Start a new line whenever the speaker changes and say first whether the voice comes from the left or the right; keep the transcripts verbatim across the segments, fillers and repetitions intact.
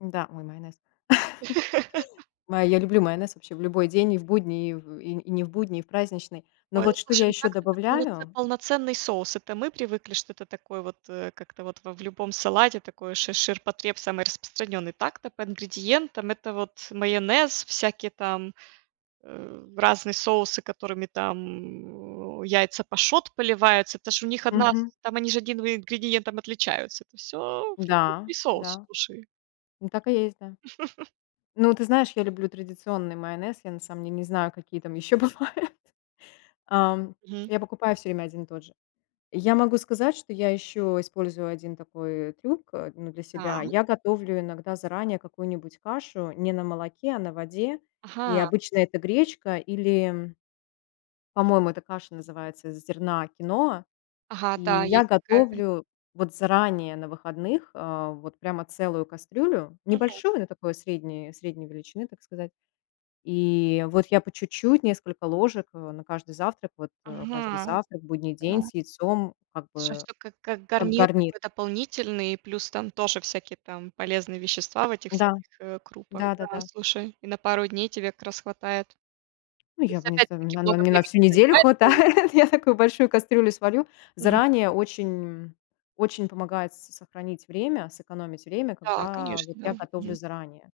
left: Да, ой, майонез. Ма я люблю майонез вообще в любой день: и в будний, и в и и не в будний, и в праздничный, но
right: Ой, ну,
left: вот что я
right: слушай, ну,
left: ещё
right: так-то это полноцен
left: добавляю
right: полноценный соус. Это мы привыкли, что это такой вот, э, как-то вот в в любом салате такое шир ширпотреб самый распространенный. Так-то по ингредиентам это вот майонез, всякие там, э, разные соусы, которыми там, э, яйца пашот поливаются, это ж у них одна с
left: Мгм.
right: там они же одним в ингредиентом отличаются, это всё
left: Да
right: французский соус,
left: да,
right: слушай.
left: так и есть, да. Ну, ты знаешь, я люблю традиционный майонез, я на самом деле не знаю, какие там ещё бывают, ам,
right: Мгм.
left: я покупаю всё время один и тот же. Я могу сказать, что я еще использую один такой трюк, а, ну, для себя,
right: Так.
left: я готовлю иногда заранее какую-нибудь кашу не на молоке, а на воде, и
right: Ага.
left: обычно это гречка или, м по-моему, эта каша называется из зерна киноа,
right: Ага,
left: и
right: да,
left: я
right: есть такая.
left: готовлю вот заранее на выходных, а, вот прямо целую кастрюлю,
right: Мгм.
left: небольшую, но такой средней средней величины, так сказать, и вот я по чуть-чуть несколько ложек на каждый завтрак, вот, э, каждый
right: Ага,
left: завтрак, будний день
right: да.
left: с яйцом, как
right: Что
left: бы
right: всё. Как как
left: как
right: гарнир
left: гарнир.
right: такой дополнительный, плюс там тоже всякие там полезные вещества в этих
left: Да.
right: всяких, э, крупах,
left: Да да
right: да,
left: да.
right: слушай. И на пару дней тебе как раз хватает.
left: Ну,
right: То
left: я
right: есть
left: бы не з на
right: опять-таки
left: на
right: много
left: мне на
right: времени
left: всю неделю
right: занимает.
left: хватает, я
right: [unintelligible]
left: такую большую кастрюлю сварю.
right: Мгм.
left: Заранее очень м, очень помогает с сохранить время, сэкономить время,
right: Да,
left: когда
right: конечно,
left: вот я
right: да.
left: готовлю
right: Мгм.
left: заранее.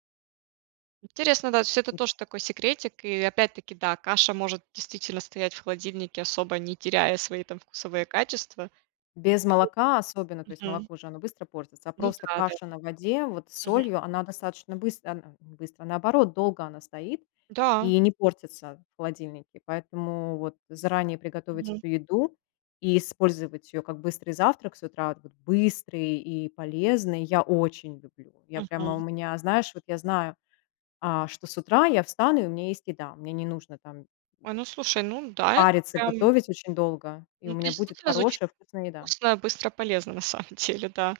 right: Интересно, да, то есть это
left: И та
right: тоже такой секретик, и опять-таки, да, каша может действительно стоять в холодильнике, особо не теряя свои там вкусовые качества..
left: Без
right: [unintelligible]
left: молока особенно, то есть
right: Мгм.
left: молоко же, оно быстро портится, а
right: Ну
left: просто
right: да да.
left: каша на воде, вот с
right: Мгм.
left: солью, она достаточно быстро она быстро, наоборот, долго она стоит
right: Да.
left: и не портится в холодильнике, поэтому вот заранее приготовить
right: Мгм.
left: эту еду и использовать её как быстрый завтрак с утра, да, быстрый и полезный, я очень люблю. Я прямо у
right: Мгм.
left: меня, знаешь, вот я знаю, а, что с утра я встану и у меня есть еда, мне не нужно там
right: Ой, ну слушай, ну да, это
left: париться, и
right: прям
left: готовить очень долго, и у
right: Ну, это
left: меня будет
right: действительно звучит
left: хорошая вкусная еда.
right: вкусно, быстро, полезно на самом деле, да.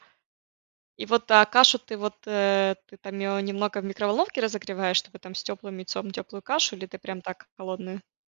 right: И вот, а кашу ты, вот, э, ты там её немного в микроволновке разогреваешь, чтобы там с тёплым яйцом тёплую кашу, или ты прям так холодную?